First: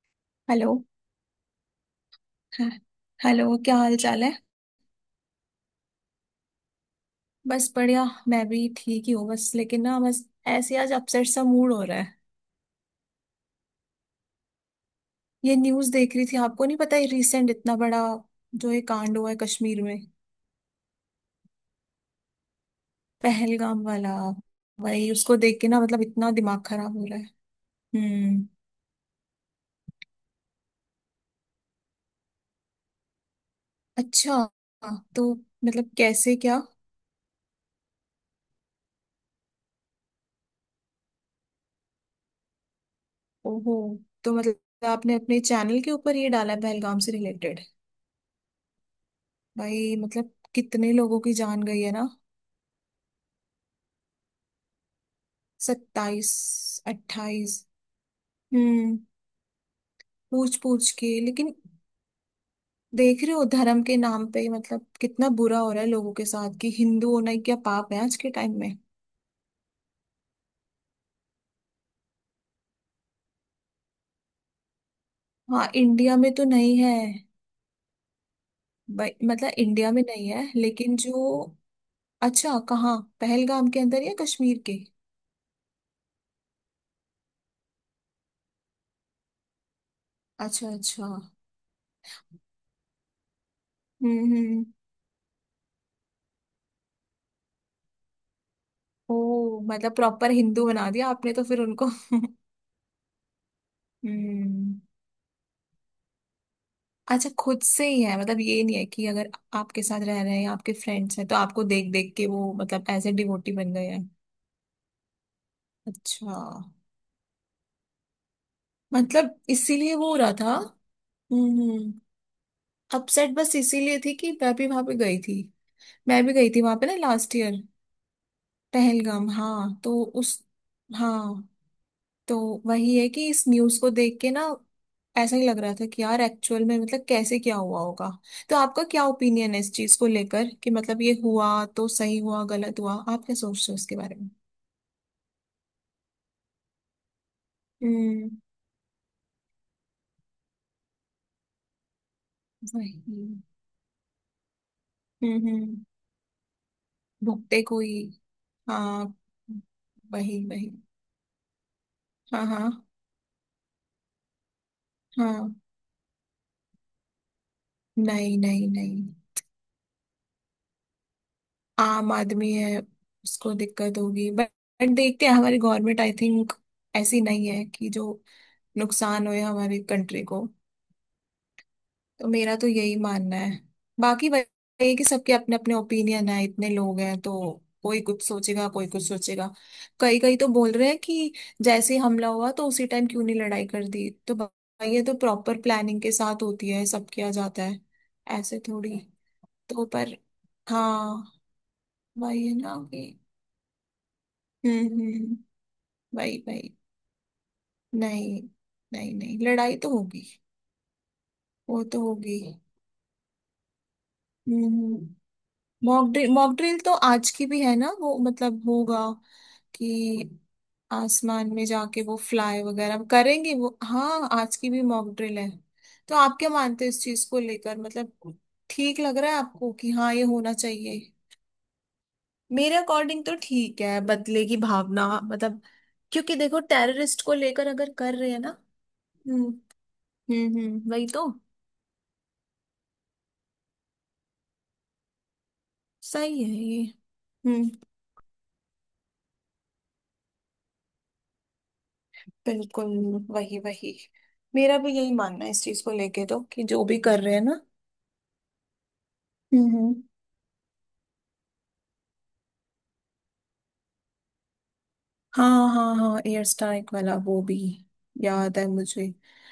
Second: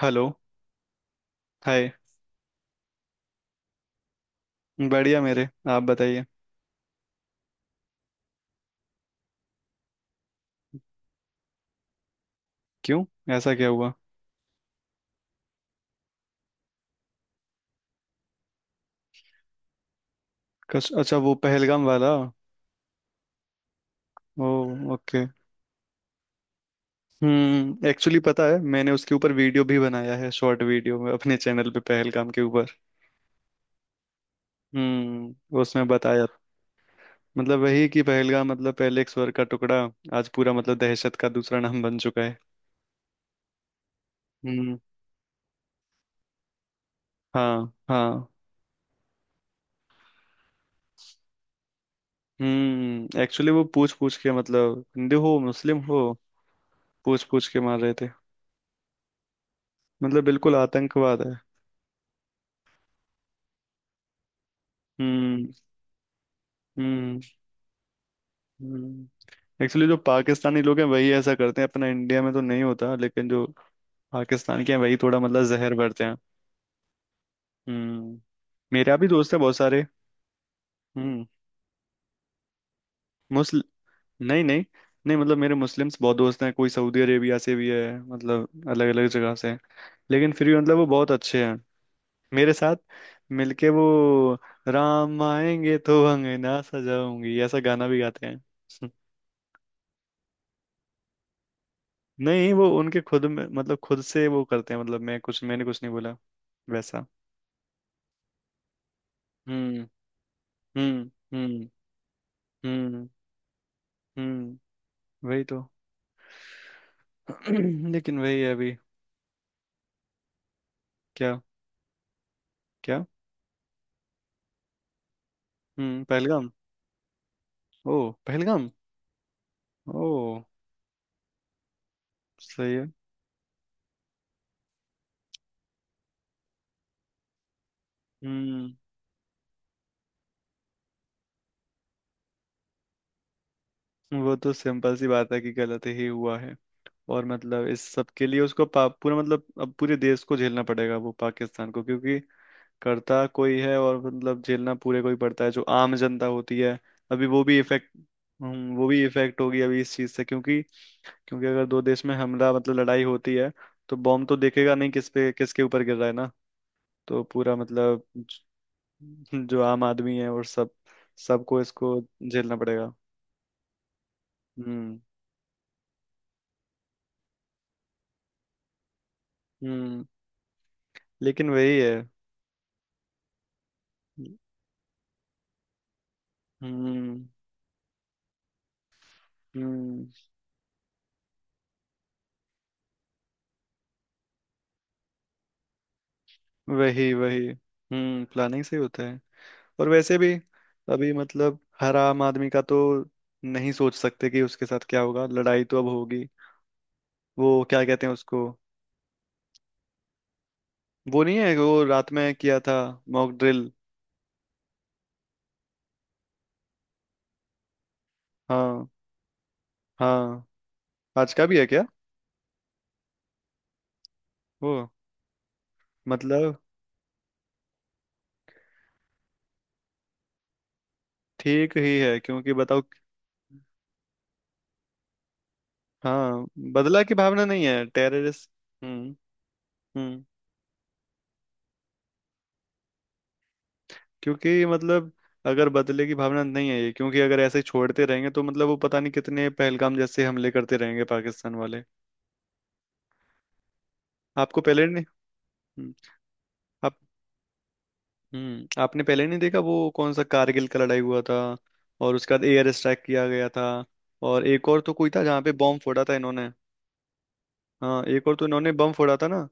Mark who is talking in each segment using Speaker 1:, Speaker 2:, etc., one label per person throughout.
Speaker 1: Hello.
Speaker 2: Hello.
Speaker 1: Hi.
Speaker 2: हाँ, hello, क्या हाल चाल है।
Speaker 1: बढ़िया, मेरे आप बताइए।
Speaker 2: बस बढ़िया, मैं भी ठीक ही हूँ। बस लेकिन ना, बस ऐसे ही आज अपसेट सा मूड हो रहा है।
Speaker 1: क्यों? ऐसा क्या हुआ?
Speaker 2: ये न्यूज़ देख रही थी, आपको नहीं पता, ये रिसेंट इतना बड़ा जो ये कांड हुआ है कश्मीर में।
Speaker 1: अच्छा वो पहलगाम वाला।
Speaker 2: पहलगाम वाला।
Speaker 1: ओ।
Speaker 2: भाई
Speaker 1: ओके।
Speaker 2: उसको देख के ना, मतलब इतना दिमाग खराब हो रहा है।
Speaker 1: हम्म, एक्चुअली पता
Speaker 2: हम्म।
Speaker 1: है मैंने उसके ऊपर वीडियो भी बनाया है, शॉर्ट वीडियो में अपने चैनल पे पहलगाम के ऊपर।
Speaker 2: अच्छा। तो
Speaker 1: हम्म, उसमें
Speaker 2: मतलब
Speaker 1: बताया
Speaker 2: कैसे क्या?
Speaker 1: मतलब वही कि पहलगाम मतलब पहले एक स्वर का टुकड़ा, आज पूरा मतलब दहशत का दूसरा नाम बन चुका है।
Speaker 2: ओहो। तो
Speaker 1: हम्म।
Speaker 2: मतलब आपने अपने चैनल के ऊपर ये डाला है पहलगाम से रिलेटेड?
Speaker 1: हाँ हाँ।
Speaker 2: भाई मतलब कितने लोगों की जान गई है ना।
Speaker 1: हम्म, एक्चुअली वो पूछ पूछ के मतलब हिंदू हो मुस्लिम हो
Speaker 2: 27।
Speaker 1: पूछ पूछ
Speaker 2: 28।
Speaker 1: के मार रहे थे।
Speaker 2: हम्म।
Speaker 1: मतलब बिल्कुल
Speaker 2: पूछ पूछ के,
Speaker 1: आतंकवाद है।
Speaker 2: लेकिन देख रहे हो धर्म के नाम पे मतलब कितना
Speaker 1: हम्म।
Speaker 2: बुरा हो रहा है लोगों के साथ, कि हिंदू होना ही क्या पाप है आज के टाइम में।
Speaker 1: हम्म, एक्चुअली जो पाकिस्तानी लोग हैं वही ऐसा करते हैं, अपना इंडिया में तो नहीं होता, लेकिन जो पाकिस्तान के हैं वही थोड़ा मतलब
Speaker 2: हाँ
Speaker 1: जहर भरते हैं।
Speaker 2: इंडिया में तो नहीं है।
Speaker 1: हम्म। मेरा भी दोस्त है
Speaker 2: मतलब
Speaker 1: बहुत सारे।
Speaker 2: इंडिया में नहीं है, लेकिन जो।
Speaker 1: हम्म।
Speaker 2: अच्छा, कहाँ,
Speaker 1: मुस्ल
Speaker 2: पहलगाम के अंदर या
Speaker 1: नहीं
Speaker 2: कश्मीर
Speaker 1: नहीं,
Speaker 2: के?
Speaker 1: नहीं मतलब मेरे मुस्लिम्स बहुत दोस्त हैं, कोई सऊदी अरेबिया से भी है, मतलब अलग अलग जगह से हैं। लेकिन फिर भी
Speaker 2: अच्छा
Speaker 1: मतलब वो
Speaker 2: अच्छा।
Speaker 1: बहुत अच्छे हैं मेरे साथ मिलके। वो
Speaker 2: हम्म।
Speaker 1: "राम आएंगे तो अंगना सजाऊंगी" ऐसा गाना भी गाते हैं।
Speaker 2: ओ मतलब प्रॉपर हिंदू बना दिया आपने तो फिर उनको
Speaker 1: नहीं, वो उनके खुद में मतलब खुद से वो करते हैं,
Speaker 2: हम्म।
Speaker 1: मतलब मैंने कुछ नहीं बोला वैसा।
Speaker 2: अच्छा, खुद से ही है, मतलब ये नहीं है कि अगर
Speaker 1: हम्म।
Speaker 2: आपके साथ रह रहे हैं या आपके
Speaker 1: हम्म।
Speaker 2: फ्रेंड्स हैं तो आपको
Speaker 1: हम्म।
Speaker 2: देख देख के वो मतलब एज
Speaker 1: हम्म।
Speaker 2: ए डिवोटी बन गए हैं।
Speaker 1: हम्म। वही तो।
Speaker 2: अच्छा।
Speaker 1: लेकिन वही है अभी।
Speaker 2: मतलब इसीलिए वो हो रहा था।
Speaker 1: क्या?
Speaker 2: हम्म।
Speaker 1: क्या?
Speaker 2: अपसेट बस इसीलिए थी कि मैं भी वहां पे गई थी।
Speaker 1: हम्म,
Speaker 2: मैं भी
Speaker 1: पहलगाम।
Speaker 2: गई थी वहां पे ना लास्ट ईयर।
Speaker 1: ओ, पहलगाम।
Speaker 2: पहलगाम हाँ, तो
Speaker 1: ओ।
Speaker 2: उस। हाँ। तो
Speaker 1: सही है।
Speaker 2: वही है कि इस न्यूज को देख के ना ऐसा ही लग रहा था कि यार एक्चुअल में मतलब कैसे क्या हुआ होगा। तो
Speaker 1: हम्म,
Speaker 2: आपका क्या ओपिनियन है इस चीज को लेकर, कि मतलब ये हुआ तो सही हुआ गलत हुआ, आप क्या सोचते हो इसके बारे में?
Speaker 1: वो तो सिंपल सी बात है कि गलत ही हुआ है। और मतलब इस सब के
Speaker 2: हम्म।
Speaker 1: लिए उसको पूरा मतलब अब पूरे देश को झेलना पड़ेगा, वो पाकिस्तान को, क्योंकि
Speaker 2: वही।
Speaker 1: करता कोई है और मतलब झेलना पूरे कोई पड़ता है, जो
Speaker 2: हम्म।
Speaker 1: आम जनता होती है। अभी वो भी
Speaker 2: भुट्टे
Speaker 1: इफेक्ट।
Speaker 2: कोई।
Speaker 1: वो भी
Speaker 2: हाँ।
Speaker 1: इफेक्ट होगी अभी इस चीज से,
Speaker 2: वही
Speaker 1: क्योंकि
Speaker 2: वही।
Speaker 1: क्योंकि अगर दो देश में
Speaker 2: हाँ
Speaker 1: हमला
Speaker 2: हाँ
Speaker 1: मतलब लड़ाई होती है तो बॉम्ब तो देखेगा नहीं किस पे
Speaker 2: हाँ।
Speaker 1: किसके ऊपर गिर रहा है ना। तो पूरा मतलब
Speaker 2: नहीं नहीं नहीं।
Speaker 1: जो आम आदमी है और सब सबको इसको
Speaker 2: आम आदमी
Speaker 1: झेलना
Speaker 2: है,
Speaker 1: पड़ेगा।
Speaker 2: उसको दिक्कत होगी, बट
Speaker 1: हम्म।
Speaker 2: देखते हैं, हमारी गवर्नमेंट आई थिंक ऐसी नहीं है कि जो नुकसान हो हमारी
Speaker 1: हम्म।
Speaker 2: कंट्री को।
Speaker 1: लेकिन वही है।
Speaker 2: तो मेरा तो यही मानना है। बाकी वही है कि सबके अपने अपने ओपिनियन है, इतने लोग
Speaker 1: हम्म।
Speaker 2: हैं तो कोई कुछ सोचेगा कोई कुछ सोचेगा।
Speaker 1: हम्म।
Speaker 2: कई कई तो बोल रहे हैं कि जैसे ही हमला हुआ तो उसी टाइम क्यों नहीं लड़ाई कर दी, तो भाई ये तो प्रॉपर प्लानिंग के साथ होती है, सब
Speaker 1: वही
Speaker 2: किया
Speaker 1: वही।
Speaker 2: जाता है,
Speaker 1: हम्म,
Speaker 2: ऐसे
Speaker 1: प्लानिंग से ही
Speaker 2: थोड़ी।
Speaker 1: होता है।
Speaker 2: तो
Speaker 1: और
Speaker 2: पर
Speaker 1: वैसे भी अभी
Speaker 2: हाँ,
Speaker 1: मतलब हर आम
Speaker 2: वही
Speaker 1: आदमी
Speaker 2: है
Speaker 1: का
Speaker 2: ना
Speaker 1: तो
Speaker 2: कि।
Speaker 1: नहीं सोच सकते कि उसके
Speaker 2: हम्म
Speaker 1: साथ क्या
Speaker 2: हम्म
Speaker 1: होगा।
Speaker 2: हम्म,
Speaker 1: लड़ाई तो अब होगी।
Speaker 2: वही वही।
Speaker 1: वो क्या कहते हैं
Speaker 2: नहीं
Speaker 1: उसको?
Speaker 2: नहीं नहीं, लड़ाई तो होगी,
Speaker 1: वो नहीं है, वो
Speaker 2: वो तो
Speaker 1: रात में
Speaker 2: होगी।
Speaker 1: किया था। Mock drill.
Speaker 2: हम्म हम्म। मॉक ड्रिल, मॉक ड्रिल तो आज की भी है ना, वो मतलब
Speaker 1: हाँ।
Speaker 2: होगा कि
Speaker 1: हाँ, आज का
Speaker 2: आसमान
Speaker 1: भी
Speaker 2: में
Speaker 1: है क्या?
Speaker 2: जाके वो फ्लाई वगैरह करेंगे, वो हाँ आज की
Speaker 1: वो
Speaker 2: भी मॉक ड्रिल है। तो आप क्या
Speaker 1: मतलब
Speaker 2: मानते हो इस चीज को लेकर, मतलब ठीक लग रहा है आपको कि हाँ ये होना चाहिए?
Speaker 1: ठीक ही है क्योंकि
Speaker 2: मेरे
Speaker 1: बताओ।
Speaker 2: अकॉर्डिंग तो ठीक है, बदले की भावना मतलब, क्योंकि
Speaker 1: हाँ,
Speaker 2: देखो
Speaker 1: बदला की
Speaker 2: टेररिस्ट को
Speaker 1: भावना नहीं
Speaker 2: लेकर
Speaker 1: है,
Speaker 2: अगर कर रहे हैं ना।
Speaker 1: टेररिस्ट। हम्म।
Speaker 2: हम्म
Speaker 1: हम्म,
Speaker 2: वही तो।
Speaker 1: क्योंकि मतलब अगर बदले की भावना
Speaker 2: सही है
Speaker 1: नहीं है
Speaker 2: ये।
Speaker 1: ये, क्योंकि अगर ऐसे
Speaker 2: हम्म।
Speaker 1: छोड़ते रहेंगे तो मतलब वो पता नहीं कितने पहलगाम जैसे हमले करते रहेंगे पाकिस्तान वाले।
Speaker 2: बिल्कुल। वही वही।
Speaker 1: आपको
Speaker 2: मेरा
Speaker 1: पहले
Speaker 2: भी
Speaker 1: नहीं।
Speaker 2: यही मानना है इस चीज को
Speaker 1: हम्म।
Speaker 2: लेके, तो कि जो
Speaker 1: आप।
Speaker 2: भी कर रहे हैं ना।
Speaker 1: हम्म, आपने पहले नहीं देखा वो
Speaker 2: हम्म हम्म।
Speaker 1: कौन सा कारगिल का लड़ाई हुआ था, और उसके बाद एयर स्ट्राइक किया गया था। और एक और तो कोई था जहाँ पे
Speaker 2: हाँ
Speaker 1: बॉम्ब
Speaker 2: हाँ
Speaker 1: फोड़ा था
Speaker 2: हाँ, एयर
Speaker 1: इन्होंने।
Speaker 2: स्ट्राइक वाला वो भी
Speaker 1: हाँ, एक और तो
Speaker 2: याद है
Speaker 1: इन्होंने बम
Speaker 2: मुझे।
Speaker 1: फोड़ा था ना।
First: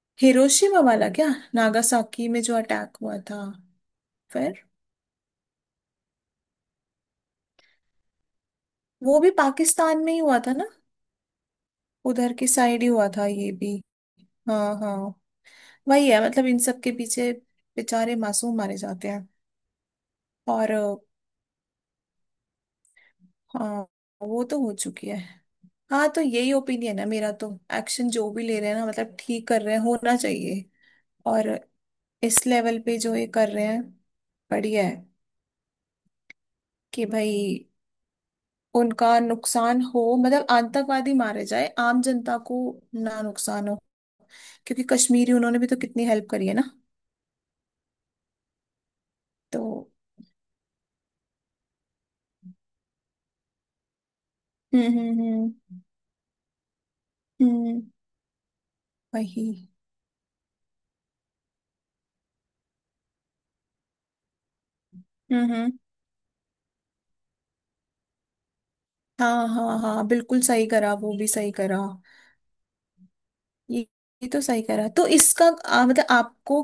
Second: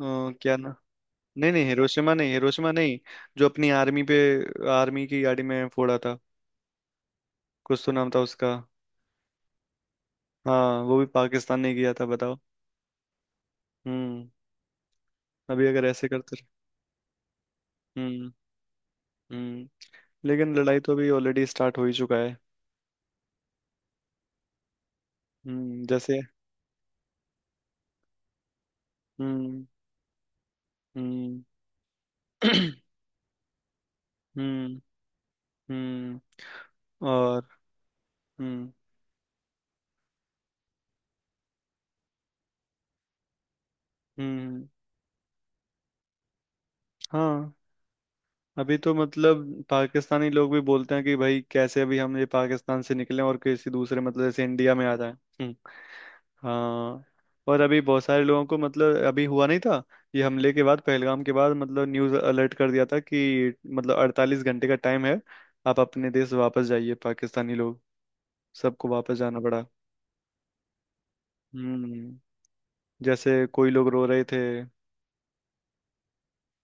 Speaker 1: क्या ना।
Speaker 2: हिरोशिमा वाला क्या,
Speaker 1: नहीं नहीं, हिरोशिमा
Speaker 2: नागासाकी
Speaker 1: नहीं,
Speaker 2: में जो
Speaker 1: हिरोशिमा
Speaker 2: अटैक
Speaker 1: नहीं।
Speaker 2: हुआ था?
Speaker 1: जो अपनी आर्मी पे,
Speaker 2: फिर।
Speaker 1: आर्मी की गाड़ी में फोड़ा था। कुछ तो नाम था उसका।
Speaker 2: वो भी पाकिस्तान में ही हुआ था ना,
Speaker 1: हाँ, वो भी पाकिस्तान ने किया था,
Speaker 2: उधर
Speaker 1: बताओ।
Speaker 2: की साइड ही हुआ था ये भी।
Speaker 1: हम्म।
Speaker 2: हाँ हाँ।
Speaker 1: अभी अगर ऐसे
Speaker 2: वही है,
Speaker 1: करते
Speaker 2: मतलब
Speaker 1: रहे-
Speaker 2: इन सब के पीछे बेचारे
Speaker 1: हम्म।
Speaker 2: मासूम मारे जाते हैं।
Speaker 1: हम्म। लेकिन
Speaker 2: और
Speaker 1: लड़ाई तो
Speaker 2: अ,
Speaker 1: अभी ऑलरेडी स्टार्ट हो ही चुका है।
Speaker 2: हाँ वो तो हो चुकी है।
Speaker 1: हम्म,
Speaker 2: हाँ
Speaker 1: जैसे।
Speaker 2: तो यही ओपिनियन है मेरा तो, एक्शन जो भी ले रहे हैं ना, मतलब ठीक कर
Speaker 1: हम्म।
Speaker 2: रहे हैं, होना चाहिए।
Speaker 1: हम्म।
Speaker 2: और इस लेवल पे जो ये कर रहे हैं,
Speaker 1: हम्म।
Speaker 2: बढ़िया है
Speaker 1: हम्म।
Speaker 2: कि भाई
Speaker 1: और। हम्म।
Speaker 2: उनका नुकसान हो, मतलब आतंकवादी मारे जाए, आम जनता को ना नुकसान हो।
Speaker 1: हम्म।
Speaker 2: क्योंकि कश्मीरी, उन्होंने भी तो कितनी हेल्प करी है ना।
Speaker 1: हाँ। अभी तो मतलब
Speaker 2: तो
Speaker 1: पाकिस्तानी लोग भी बोलते हैं कि भाई कैसे अभी हम ये पाकिस्तान से निकलें और किसी दूसरे मतलब जैसे इंडिया में
Speaker 2: हम्म
Speaker 1: आ जाएं।
Speaker 2: हम्म
Speaker 1: हम्म।
Speaker 2: हम्म
Speaker 1: हाँ। और अभी
Speaker 2: हम्म,
Speaker 1: बहुत सारे लोगों को मतलब अभी हुआ
Speaker 2: वही।
Speaker 1: नहीं था, ये हमले के बाद, पहलगाम के बाद मतलब न्यूज़ अलर्ट कर दिया था कि मतलब 48 घंटे का टाइम है,
Speaker 2: हम्म।
Speaker 1: आप अपने देश वापस जाइए पाकिस्तानी लोग। सबको वापस जाना
Speaker 2: हाँ
Speaker 1: पड़ा।
Speaker 2: हाँ हाँ, बिल्कुल सही करा, वो भी सही करा।
Speaker 1: हम्म। जैसे कोई
Speaker 2: ये
Speaker 1: लोग रो रहे
Speaker 2: ये
Speaker 1: थे।
Speaker 2: तो सही करा। तो इसका मतलब आपको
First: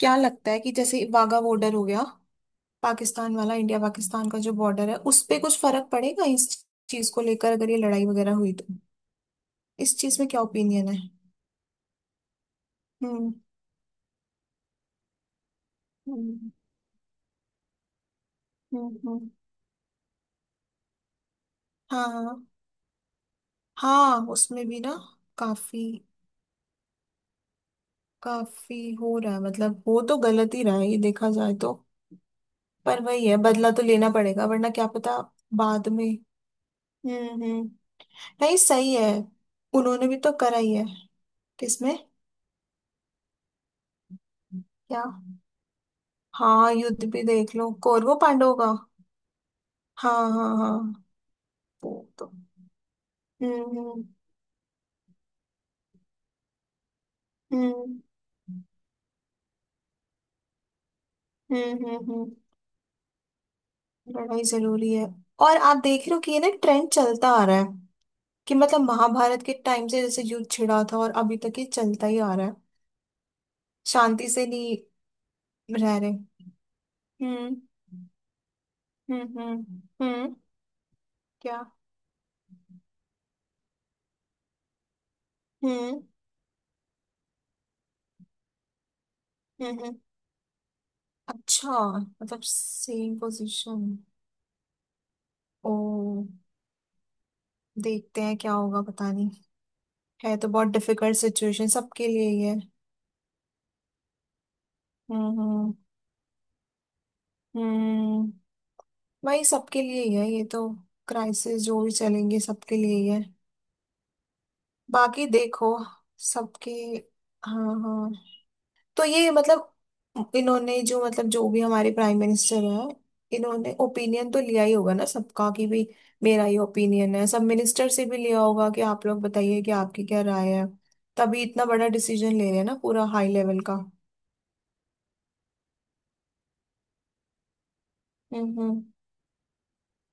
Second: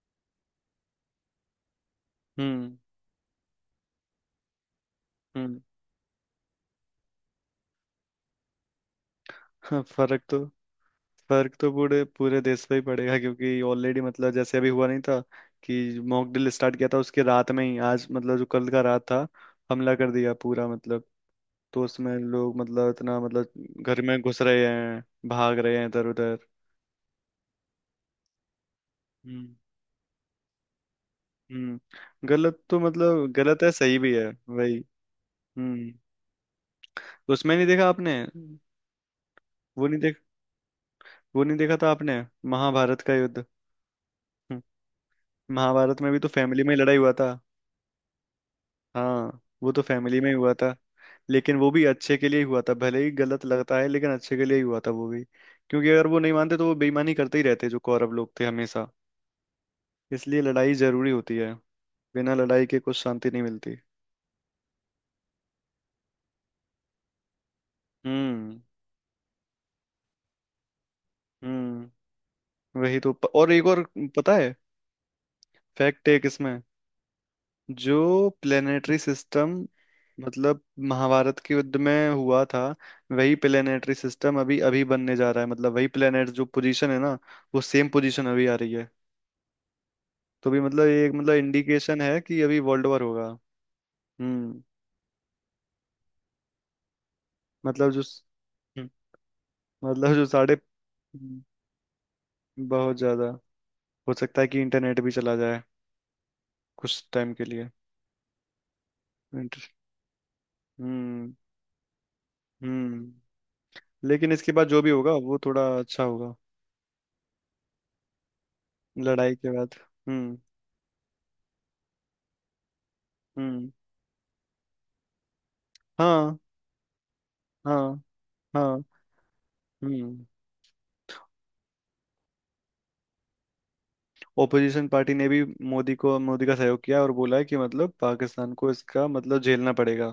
Speaker 2: क्या लगता है, कि जैसे वाघा बॉर्डर हो गया,
Speaker 1: हम्म।
Speaker 2: पाकिस्तान वाला, इंडिया पाकिस्तान का जो बॉर्डर है उस पे कुछ
Speaker 1: हम्म।
Speaker 2: फर्क पड़ेगा इस चीज को लेकर, अगर ये लड़ाई वगैरह हुई तो?
Speaker 1: हाँ,
Speaker 2: इस चीज
Speaker 1: फर्क
Speaker 2: में क्या
Speaker 1: तो,
Speaker 2: ओपिनियन है?
Speaker 1: फर्क तो पूरे पूरे देश पे ही पड़ेगा,
Speaker 2: हम्म
Speaker 1: क्योंकि ऑलरेडी मतलब जैसे अभी हुआ नहीं था कि मॉक ड्रिल
Speaker 2: हम्म
Speaker 1: स्टार्ट किया था, उसके रात में ही आज मतलब जो कल का
Speaker 2: हम्म
Speaker 1: रात था
Speaker 2: हम्म,
Speaker 1: हमला कर दिया पूरा मतलब। तो उसमें
Speaker 2: हाँ।
Speaker 1: लोग मतलब इतना मतलब घर में
Speaker 2: हाँ
Speaker 1: घुस रहे
Speaker 2: उसमें भी ना
Speaker 1: हैं, भाग रहे
Speaker 2: काफी,
Speaker 1: हैं इधर उधर।
Speaker 2: काफी हो रहा है,
Speaker 1: हम्म।
Speaker 2: मतलब हो तो गलत ही रहा है ये देखा जाए तो।
Speaker 1: हम्म, गलत तो
Speaker 2: पर
Speaker 1: मतलब
Speaker 2: वही है,
Speaker 1: गलत है,
Speaker 2: बदला तो
Speaker 1: सही
Speaker 2: लेना
Speaker 1: भी है
Speaker 2: पड़ेगा वरना
Speaker 1: वही।
Speaker 2: क्या पता बाद
Speaker 1: हम्म।
Speaker 2: में।
Speaker 1: उसमें नहीं
Speaker 2: हम्म।
Speaker 1: देखा आपने?
Speaker 2: नहीं सही है,
Speaker 1: वो नहीं
Speaker 2: उन्होंने भी
Speaker 1: देख
Speaker 2: तो करा ही है।
Speaker 1: वो नहीं देखा था
Speaker 2: किसमें?
Speaker 1: आपने? महाभारत का युद्ध। हम्म।
Speaker 2: क्या?
Speaker 1: महाभारत में भी तो फैमिली
Speaker 2: हाँ
Speaker 1: में ही लड़ाई
Speaker 2: युद्ध
Speaker 1: हुआ
Speaker 2: भी
Speaker 1: था।
Speaker 2: देख लो, कौरवों पांडवों का।
Speaker 1: हाँ, वो तो फैमिली में
Speaker 2: हाँ
Speaker 1: ही
Speaker 2: हाँ
Speaker 1: हुआ था।
Speaker 2: हाँ,
Speaker 1: लेकिन वो भी
Speaker 2: वो
Speaker 1: अच्छे के
Speaker 2: तो।
Speaker 1: लिए ही हुआ था, भले ही गलत लगता है
Speaker 2: हम्म
Speaker 1: लेकिन अच्छे के लिए ही हुआ था वो भी। क्योंकि अगर वो नहीं मानते तो वो बेईमानी करते ही रहते
Speaker 2: हम्म
Speaker 1: जो
Speaker 2: हम्म
Speaker 1: कौरव लोग थे हमेशा। इसलिए लड़ाई जरूरी होती है।
Speaker 2: हम्म हम्म हम्म,
Speaker 1: बिना लड़ाई के कुछ शांति नहीं मिलती।
Speaker 2: लड़ाई जरूरी है। और आप देख रहे हो कि ये ना ट्रेंड चलता आ रहा है, कि
Speaker 1: हम्म।
Speaker 2: मतलब महाभारत के टाइम से जैसे युद्ध छिड़ा था और अभी तक ये चलता
Speaker 1: हम्म।
Speaker 2: ही आ रहा है,
Speaker 1: और एक और
Speaker 2: शांति
Speaker 1: पता
Speaker 2: से
Speaker 1: है,
Speaker 2: नहीं रह
Speaker 1: फैक्ट
Speaker 2: रहे।
Speaker 1: एक इसमें।
Speaker 2: हम्म
Speaker 1: जो प्लेनेटरी
Speaker 2: हम्म
Speaker 1: सिस्टम
Speaker 2: हम्म हम्म,
Speaker 1: मतलब महाभारत के
Speaker 2: क्या?
Speaker 1: युद्ध में हुआ था वही प्लेनेटरी सिस्टम अभी अभी बनने जा रहा है, मतलब वही
Speaker 2: हम्म
Speaker 1: प्लेनेट जो पोजीशन है ना, वो सेम पोजीशन अभी आ रही है।
Speaker 2: हम्म। हम्म।
Speaker 1: तो भी मतलब ये एक मतलब
Speaker 2: अच्छा,
Speaker 1: इंडिकेशन है कि
Speaker 2: मतलब
Speaker 1: अभी वर्ल्ड वॉर
Speaker 2: सेम
Speaker 1: होगा।
Speaker 2: पोजीशन।
Speaker 1: हम्म।
Speaker 2: ओ।
Speaker 1: मतलब जो।
Speaker 2: देखते हैं क्या होगा,
Speaker 1: हम्म,
Speaker 2: पता नहीं।
Speaker 1: मतलब जो
Speaker 2: है तो
Speaker 1: साढ़े।
Speaker 2: बहुत डिफिकल्ट
Speaker 1: हम्म,
Speaker 2: सिचुएशन सबके लिए ही है।
Speaker 1: बहुत ज्यादा हो सकता है कि इंटरनेट भी चला जाए
Speaker 2: हम्म।
Speaker 1: कुछ टाइम के लिए।
Speaker 2: हम्म। भाई
Speaker 1: इंटर-
Speaker 2: सबके लिए ही है ये तो,
Speaker 1: हम्म।
Speaker 2: क्राइसिस जो भी चलेंगे सबके लिए ही है।
Speaker 1: हम्म। लेकिन इसके बाद जो भी होगा
Speaker 2: बाकी
Speaker 1: वो
Speaker 2: देखो,
Speaker 1: थोड़ा अच्छा होगा,
Speaker 2: सबके, हाँ हाँ। तो ये
Speaker 1: लड़ाई के बाद।
Speaker 2: मतलब
Speaker 1: हम्म।
Speaker 2: इन्होंने, जो मतलब जो भी हमारे प्राइम मिनिस्टर हैं,
Speaker 1: हम्म।
Speaker 2: इन्होंने ओपिनियन तो लिया ही होगा ना सबका कि भी
Speaker 1: हाँ
Speaker 2: मेरा ये ओपिनियन है, सब मिनिस्टर
Speaker 1: हाँ
Speaker 2: से भी लिया होगा कि
Speaker 1: हाँ।
Speaker 2: आप लोग बताइए कि आपकी क्या
Speaker 1: हम्म।
Speaker 2: राय है। तभी इतना बड़ा डिसीजन ले रहे हैं ना, पूरा हाई लेवल का।
Speaker 1: ओपोजिशन पार्टी ने भी मोदी का सहयोग किया और बोला है कि मतलब पाकिस्तान
Speaker 2: हम्म
Speaker 1: को
Speaker 2: हम्म
Speaker 1: इसका मतलब झेलना पड़ेगा।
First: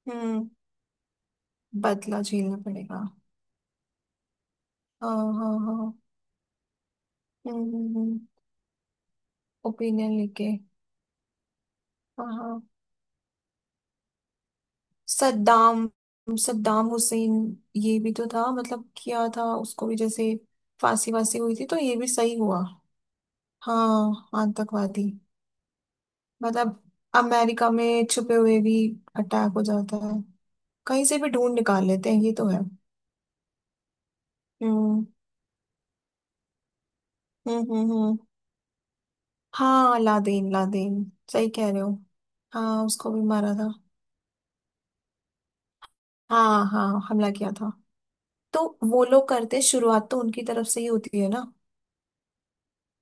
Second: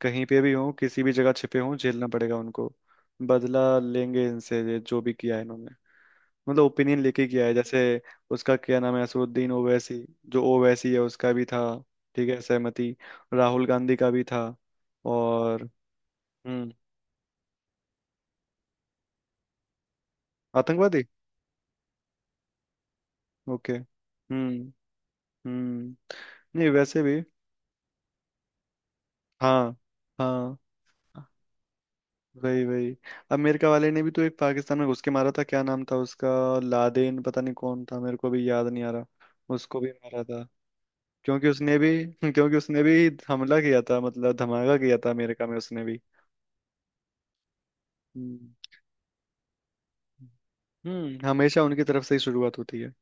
Speaker 1: कहीं पे
Speaker 2: हम्म,
Speaker 1: भी हो, किसी भी जगह छिपे हों, झेलना
Speaker 2: बदला
Speaker 1: पड़ेगा
Speaker 2: झेलना
Speaker 1: उनको।
Speaker 2: पड़ेगा।
Speaker 1: बदला लेंगे इनसे ये जो भी
Speaker 2: हाँ
Speaker 1: किया है
Speaker 2: हाँ
Speaker 1: इन्होंने।
Speaker 2: हाँ।
Speaker 1: मतलब ओपिनियन लेके किया है जैसे।
Speaker 2: हम्म।
Speaker 1: उसका क्या नाम है, असदुद्दीन ओवैसी,
Speaker 2: ओपिनियन
Speaker 1: जो
Speaker 2: लेके।
Speaker 1: ओवैसी है उसका भी था।
Speaker 2: हाँ
Speaker 1: ठीक है,
Speaker 2: हाँ।
Speaker 1: सहमति। राहुल गांधी का भी था। और।
Speaker 2: सद्दाम।
Speaker 1: हम्म।
Speaker 2: सद्दाम हुसैन, ये भी तो था मतलब, किया था उसको भी, जैसे
Speaker 1: आतंकवादी।
Speaker 2: फांसी वासी हुई थी, तो ये भी सही हुआ।
Speaker 1: ओके।
Speaker 2: हाँ
Speaker 1: हम्म।
Speaker 2: आतंकवादी।
Speaker 1: हम्म। नहीं,
Speaker 2: मतलब
Speaker 1: वैसे भी।
Speaker 2: अमेरिका में छुपे हुए भी अटैक हो
Speaker 1: हाँ
Speaker 2: जाता है,
Speaker 1: हाँ।
Speaker 2: कहीं से भी ढूंढ निकाल लेते हैं, ये तो है।
Speaker 1: वही वही। अमेरिका वाले ने भी तो एक पाकिस्तान में घुस
Speaker 2: हम्म
Speaker 1: के मारा था, क्या नाम था उसका। लादेन। पता नहीं
Speaker 2: हम्म
Speaker 1: कौन
Speaker 2: हम्म
Speaker 1: था, मेरे
Speaker 2: हम्म।
Speaker 1: को भी याद नहीं आ रहा। उसको भी
Speaker 2: हाँ
Speaker 1: मारा था
Speaker 2: लादेन, लादेन।
Speaker 1: क्योंकि
Speaker 2: सही कह
Speaker 1: उसने
Speaker 2: रहे हो,
Speaker 1: भी क्योंकि उसने
Speaker 2: हाँ
Speaker 1: भी
Speaker 2: उसको भी मारा
Speaker 1: हमला
Speaker 2: था।
Speaker 1: किया था मतलब धमाका किया था अमेरिका में उसने भी।
Speaker 2: हाँ हाँ हमला किया था।
Speaker 1: हम्म।
Speaker 2: तो वो लोग करते, शुरुआत तो उनकी तरफ से ही होती है ना,
Speaker 1: हमेशा उनकी तरफ से ही शुरुआत होती है।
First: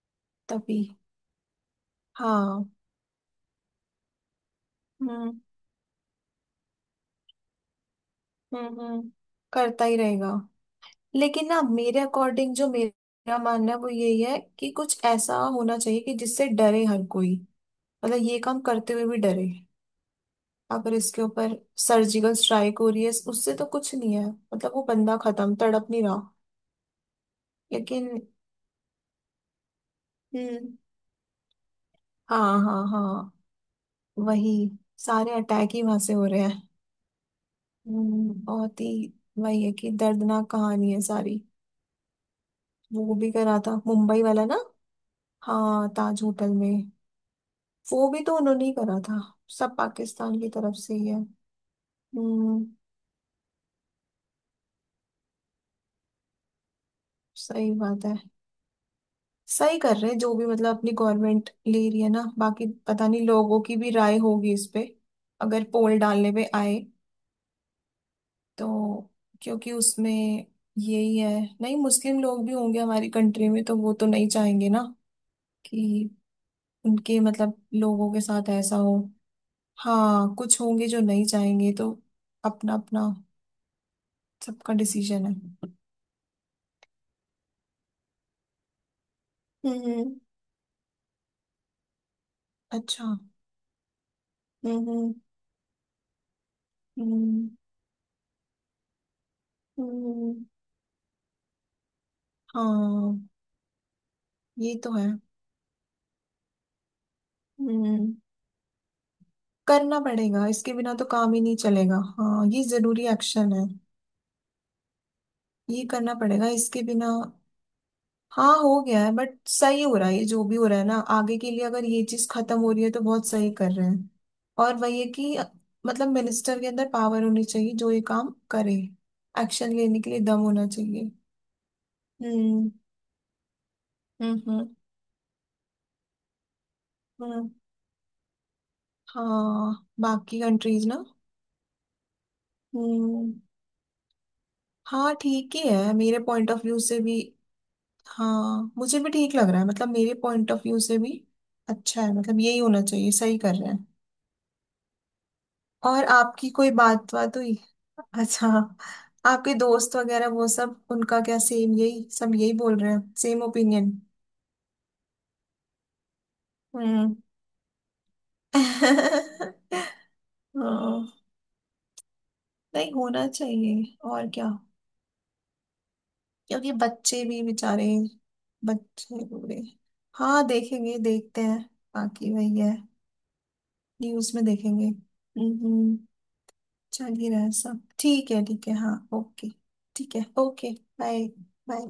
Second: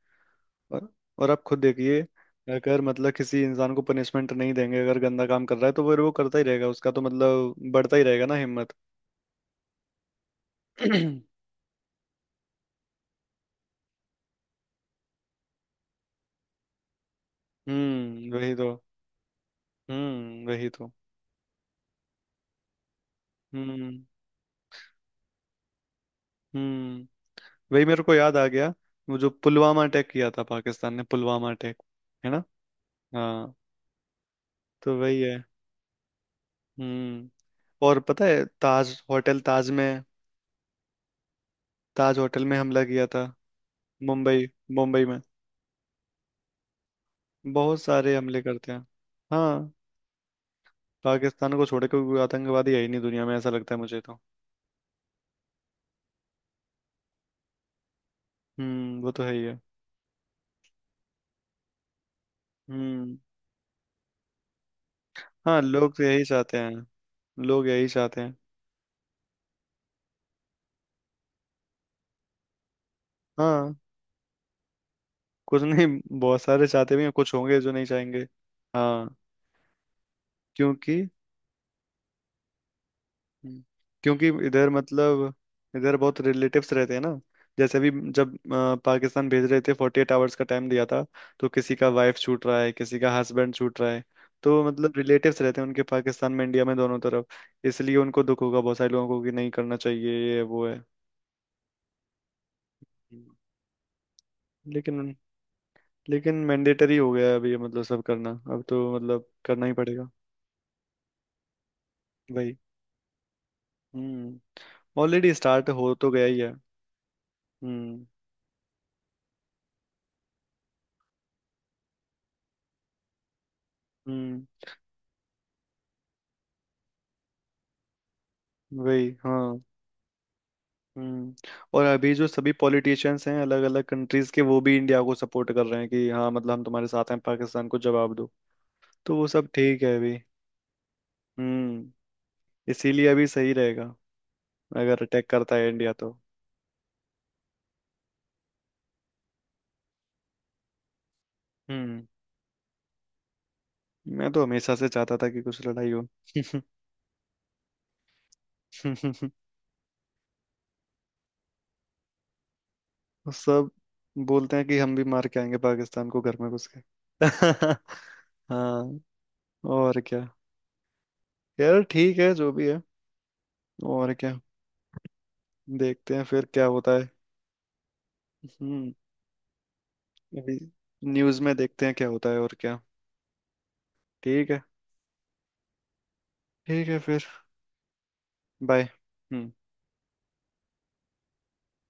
Speaker 2: तभी।
Speaker 1: और। और आप खुद देखिए,
Speaker 2: हाँ।
Speaker 1: अगर मतलब किसी इंसान को पनिशमेंट नहीं देंगे, अगर गंदा
Speaker 2: हम्म
Speaker 1: काम कर रहा है, तो फिर वो करता ही रहेगा, उसका तो मतलब बढ़ता ही रहेगा ना
Speaker 2: हम्म
Speaker 1: हिम्मत।
Speaker 2: हम्म, करता ही रहेगा। लेकिन ना, मेरे अकॉर्डिंग, जो मेरा मानना है वो यही है कि कुछ ऐसा होना चाहिए कि जिससे डरे हर कोई, मतलब
Speaker 1: हम्म,
Speaker 2: ये
Speaker 1: वही
Speaker 2: काम
Speaker 1: तो।
Speaker 2: करते हुए भी डरे।
Speaker 1: हम्म, वही तो।
Speaker 2: अगर इसके ऊपर सर्जिकल स्ट्राइक हो रही है, उससे तो कुछ
Speaker 1: हम्म।
Speaker 2: नहीं है, मतलब वो बंदा खत्म, तड़प नहीं रहा।
Speaker 1: हम्म, वही, मेरे
Speaker 2: लेकिन।
Speaker 1: को याद आ गया। वो जो पुलवामा अटैक किया था
Speaker 2: हम्म।
Speaker 1: पाकिस्तान ने, पुलवामा अटैक, है ना।
Speaker 2: हाँ हाँ हाँ।
Speaker 1: हाँ।
Speaker 2: वही,
Speaker 1: तो वही
Speaker 2: सारे
Speaker 1: है।
Speaker 2: अटैक ही वहां से हो रहे हैं।
Speaker 1: हम्म। और पता है
Speaker 2: बहुत
Speaker 1: ताज
Speaker 2: ही,
Speaker 1: होटल,
Speaker 2: वही
Speaker 1: ताज
Speaker 2: है कि
Speaker 1: में,
Speaker 2: दर्दनाक कहानी है सारी।
Speaker 1: ताज होटल में हमला किया
Speaker 2: वो
Speaker 1: था।
Speaker 2: भी करा था मुंबई वाला
Speaker 1: मुंबई।
Speaker 2: ना,
Speaker 1: मुंबई में
Speaker 2: हाँ ताज होटल में।
Speaker 1: बहुत
Speaker 2: वो
Speaker 1: सारे
Speaker 2: भी तो
Speaker 1: हमले
Speaker 2: उन्होंने
Speaker 1: करते
Speaker 2: ही
Speaker 1: हैं।
Speaker 2: करा था,
Speaker 1: हाँ।
Speaker 2: सब पाकिस्तान की तरफ से ही है।
Speaker 1: पाकिस्तान को छोड़ के कोई
Speaker 2: हम्म,
Speaker 1: आतंकवादी है ही नहीं दुनिया में, ऐसा लगता है मुझे तो।
Speaker 2: सही बात है।
Speaker 1: हम्म, वो तो है ही है।
Speaker 2: सही कर रहे हैं जो भी मतलब अपनी गवर्नमेंट ले रही है ना, बाकी पता
Speaker 1: हम्म।
Speaker 2: नहीं लोगों की भी राय होगी इस पे,
Speaker 1: हाँ,
Speaker 2: अगर
Speaker 1: लोग
Speaker 2: पोल
Speaker 1: तो यही
Speaker 2: डालने पे
Speaker 1: चाहते
Speaker 2: आए
Speaker 1: हैं, लोग यही चाहते हैं।
Speaker 2: तो। क्योंकि उसमें, यही है, नहीं मुस्लिम लोग भी होंगे हमारी कंट्री में
Speaker 1: हाँ।
Speaker 2: तो वो तो नहीं चाहेंगे ना
Speaker 1: कुछ नहीं।
Speaker 2: कि
Speaker 1: बहुत सारे चाहते भी हैं,
Speaker 2: उनके
Speaker 1: कुछ होंगे
Speaker 2: मतलब
Speaker 1: जो नहीं
Speaker 2: लोगों के
Speaker 1: चाहेंगे।
Speaker 2: साथ ऐसा हो।
Speaker 1: हाँ।
Speaker 2: हाँ कुछ होंगे जो
Speaker 1: क्योंकि।
Speaker 2: नहीं चाहेंगे, तो अपना अपना
Speaker 1: हम्म। क्योंकि इधर
Speaker 2: सबका डिसीजन
Speaker 1: मतलब,
Speaker 2: है।
Speaker 1: इधर बहुत रिलेटिव्स रहते हैं ना। जैसे अभी जब पाकिस्तान भेज रहे थे फोर्टी एट
Speaker 2: हम्म।
Speaker 1: आवर्स का टाइम दिया था तो किसी का वाइफ छूट रहा है, किसी
Speaker 2: अच्छा।
Speaker 1: का हस्बैंड छूट रहा है। तो मतलब
Speaker 2: हम्म
Speaker 1: रिलेटिव्स रहते हैं उनके, पाकिस्तान में इंडिया में दोनों तरफ।
Speaker 2: हम्म,
Speaker 1: इसलिए उनको दुख होगा बहुत सारे लोगों को कि नहीं करना चाहिए ये
Speaker 2: हम्म,
Speaker 1: वो है।
Speaker 2: हाँ,
Speaker 1: हम्म।
Speaker 2: ये तो है।
Speaker 1: लेकिन लेकिन मैंडेटरी हो गया है अभी ये मतलब सब
Speaker 2: हम्म।
Speaker 1: करना, अब तो मतलब करना ही
Speaker 2: करना
Speaker 1: पड़ेगा।
Speaker 2: पड़ेगा, इसके बिना तो काम ही नहीं चलेगा, हाँ
Speaker 1: वही।
Speaker 2: ये जरूरी एक्शन है।
Speaker 1: हम्म। ऑलरेडी स्टार्ट
Speaker 2: ये
Speaker 1: हो तो
Speaker 2: करना
Speaker 1: गया ही
Speaker 2: पड़ेगा
Speaker 1: है।
Speaker 2: इसके बिना।
Speaker 1: हम्म।
Speaker 2: हाँ हो गया है, बट सही हो रहा है, ये जो भी हो रहा है ना आगे के लिए, अगर ये चीज खत्म हो रही है तो बहुत सही कर रहे हैं।
Speaker 1: हम्म।
Speaker 2: और वही है कि मतलब मिनिस्टर के अंदर पावर होनी चाहिए, जो ये काम करे,
Speaker 1: वही। हाँ।
Speaker 2: एक्शन लेने के लिए दम होना चाहिए।
Speaker 1: हम्म। और अभी जो सभी
Speaker 2: हम्म
Speaker 1: पॉलिटिशियंस हैं अलग अलग कंट्रीज
Speaker 2: हम्म
Speaker 1: के, वो
Speaker 2: हम्म
Speaker 1: भी इंडिया को सपोर्ट कर रहे हैं कि हाँ मतलब हम तुम्हारे साथ हैं,
Speaker 2: हम्म,
Speaker 1: पाकिस्तान को जवाब दो। तो वो सब ठीक
Speaker 2: हाँ
Speaker 1: है अभी।
Speaker 2: बाकी कंट्रीज ना।
Speaker 1: हम्म। इसीलिए अभी
Speaker 2: हम्म।
Speaker 1: सही रहेगा, अगर
Speaker 2: हाँ
Speaker 1: अटैक
Speaker 2: ठीक
Speaker 1: करता
Speaker 2: ही
Speaker 1: है
Speaker 2: है
Speaker 1: इंडिया तो।
Speaker 2: मेरे पॉइंट ऑफ व्यू से भी। हाँ मुझे भी ठीक लग रहा है, मतलब मेरे पॉइंट ऑफ व्यू से भी अच्छा
Speaker 1: हम्म।
Speaker 2: है, मतलब यही होना चाहिए, सही कर रहे हैं।
Speaker 1: मैं तो हमेशा से चाहता था कि कुछ लड़ाई
Speaker 2: और
Speaker 1: हो।
Speaker 2: आपकी कोई बात बात हुई? अच्छा, आपके दोस्त वगैरह वो सब उनका क्या, सेम यही सब यही बोल रहे हैं,
Speaker 1: वो
Speaker 2: सेम
Speaker 1: सब
Speaker 2: ओपिनियन?
Speaker 1: बोलते हैं कि हम भी मार के आएंगे पाकिस्तान को, घर में घुस के।
Speaker 2: हम्म।
Speaker 1: हाँ। और क्या।
Speaker 2: हाँ,
Speaker 1: यार ठीक है जो भी है।
Speaker 2: नहीं होना चाहिए,
Speaker 1: और
Speaker 2: और
Speaker 1: क्या।
Speaker 2: क्या।
Speaker 1: देखते हैं फिर क्या
Speaker 2: क्योंकि
Speaker 1: होता है।
Speaker 2: बच्चे भी बेचारे,
Speaker 1: हम्म,
Speaker 2: बच्चे बुरे। हाँ
Speaker 1: अभी
Speaker 2: देखेंगे,
Speaker 1: न्यूज़
Speaker 2: देखते
Speaker 1: में
Speaker 2: हैं।
Speaker 1: देखते हैं क्या होता
Speaker 2: बाकी
Speaker 1: है, और
Speaker 2: वही है,
Speaker 1: क्या।
Speaker 2: न्यूज में
Speaker 1: ठीक है।
Speaker 2: देखेंगे। हम्म।
Speaker 1: ठीक है
Speaker 2: चल
Speaker 1: फिर।
Speaker 2: ही रहा है, सब ठीक है, ठीक है,
Speaker 1: बाय।
Speaker 2: हाँ ओके।
Speaker 1: हम्म।
Speaker 2: ठीक है, ओके। बाय। बाय।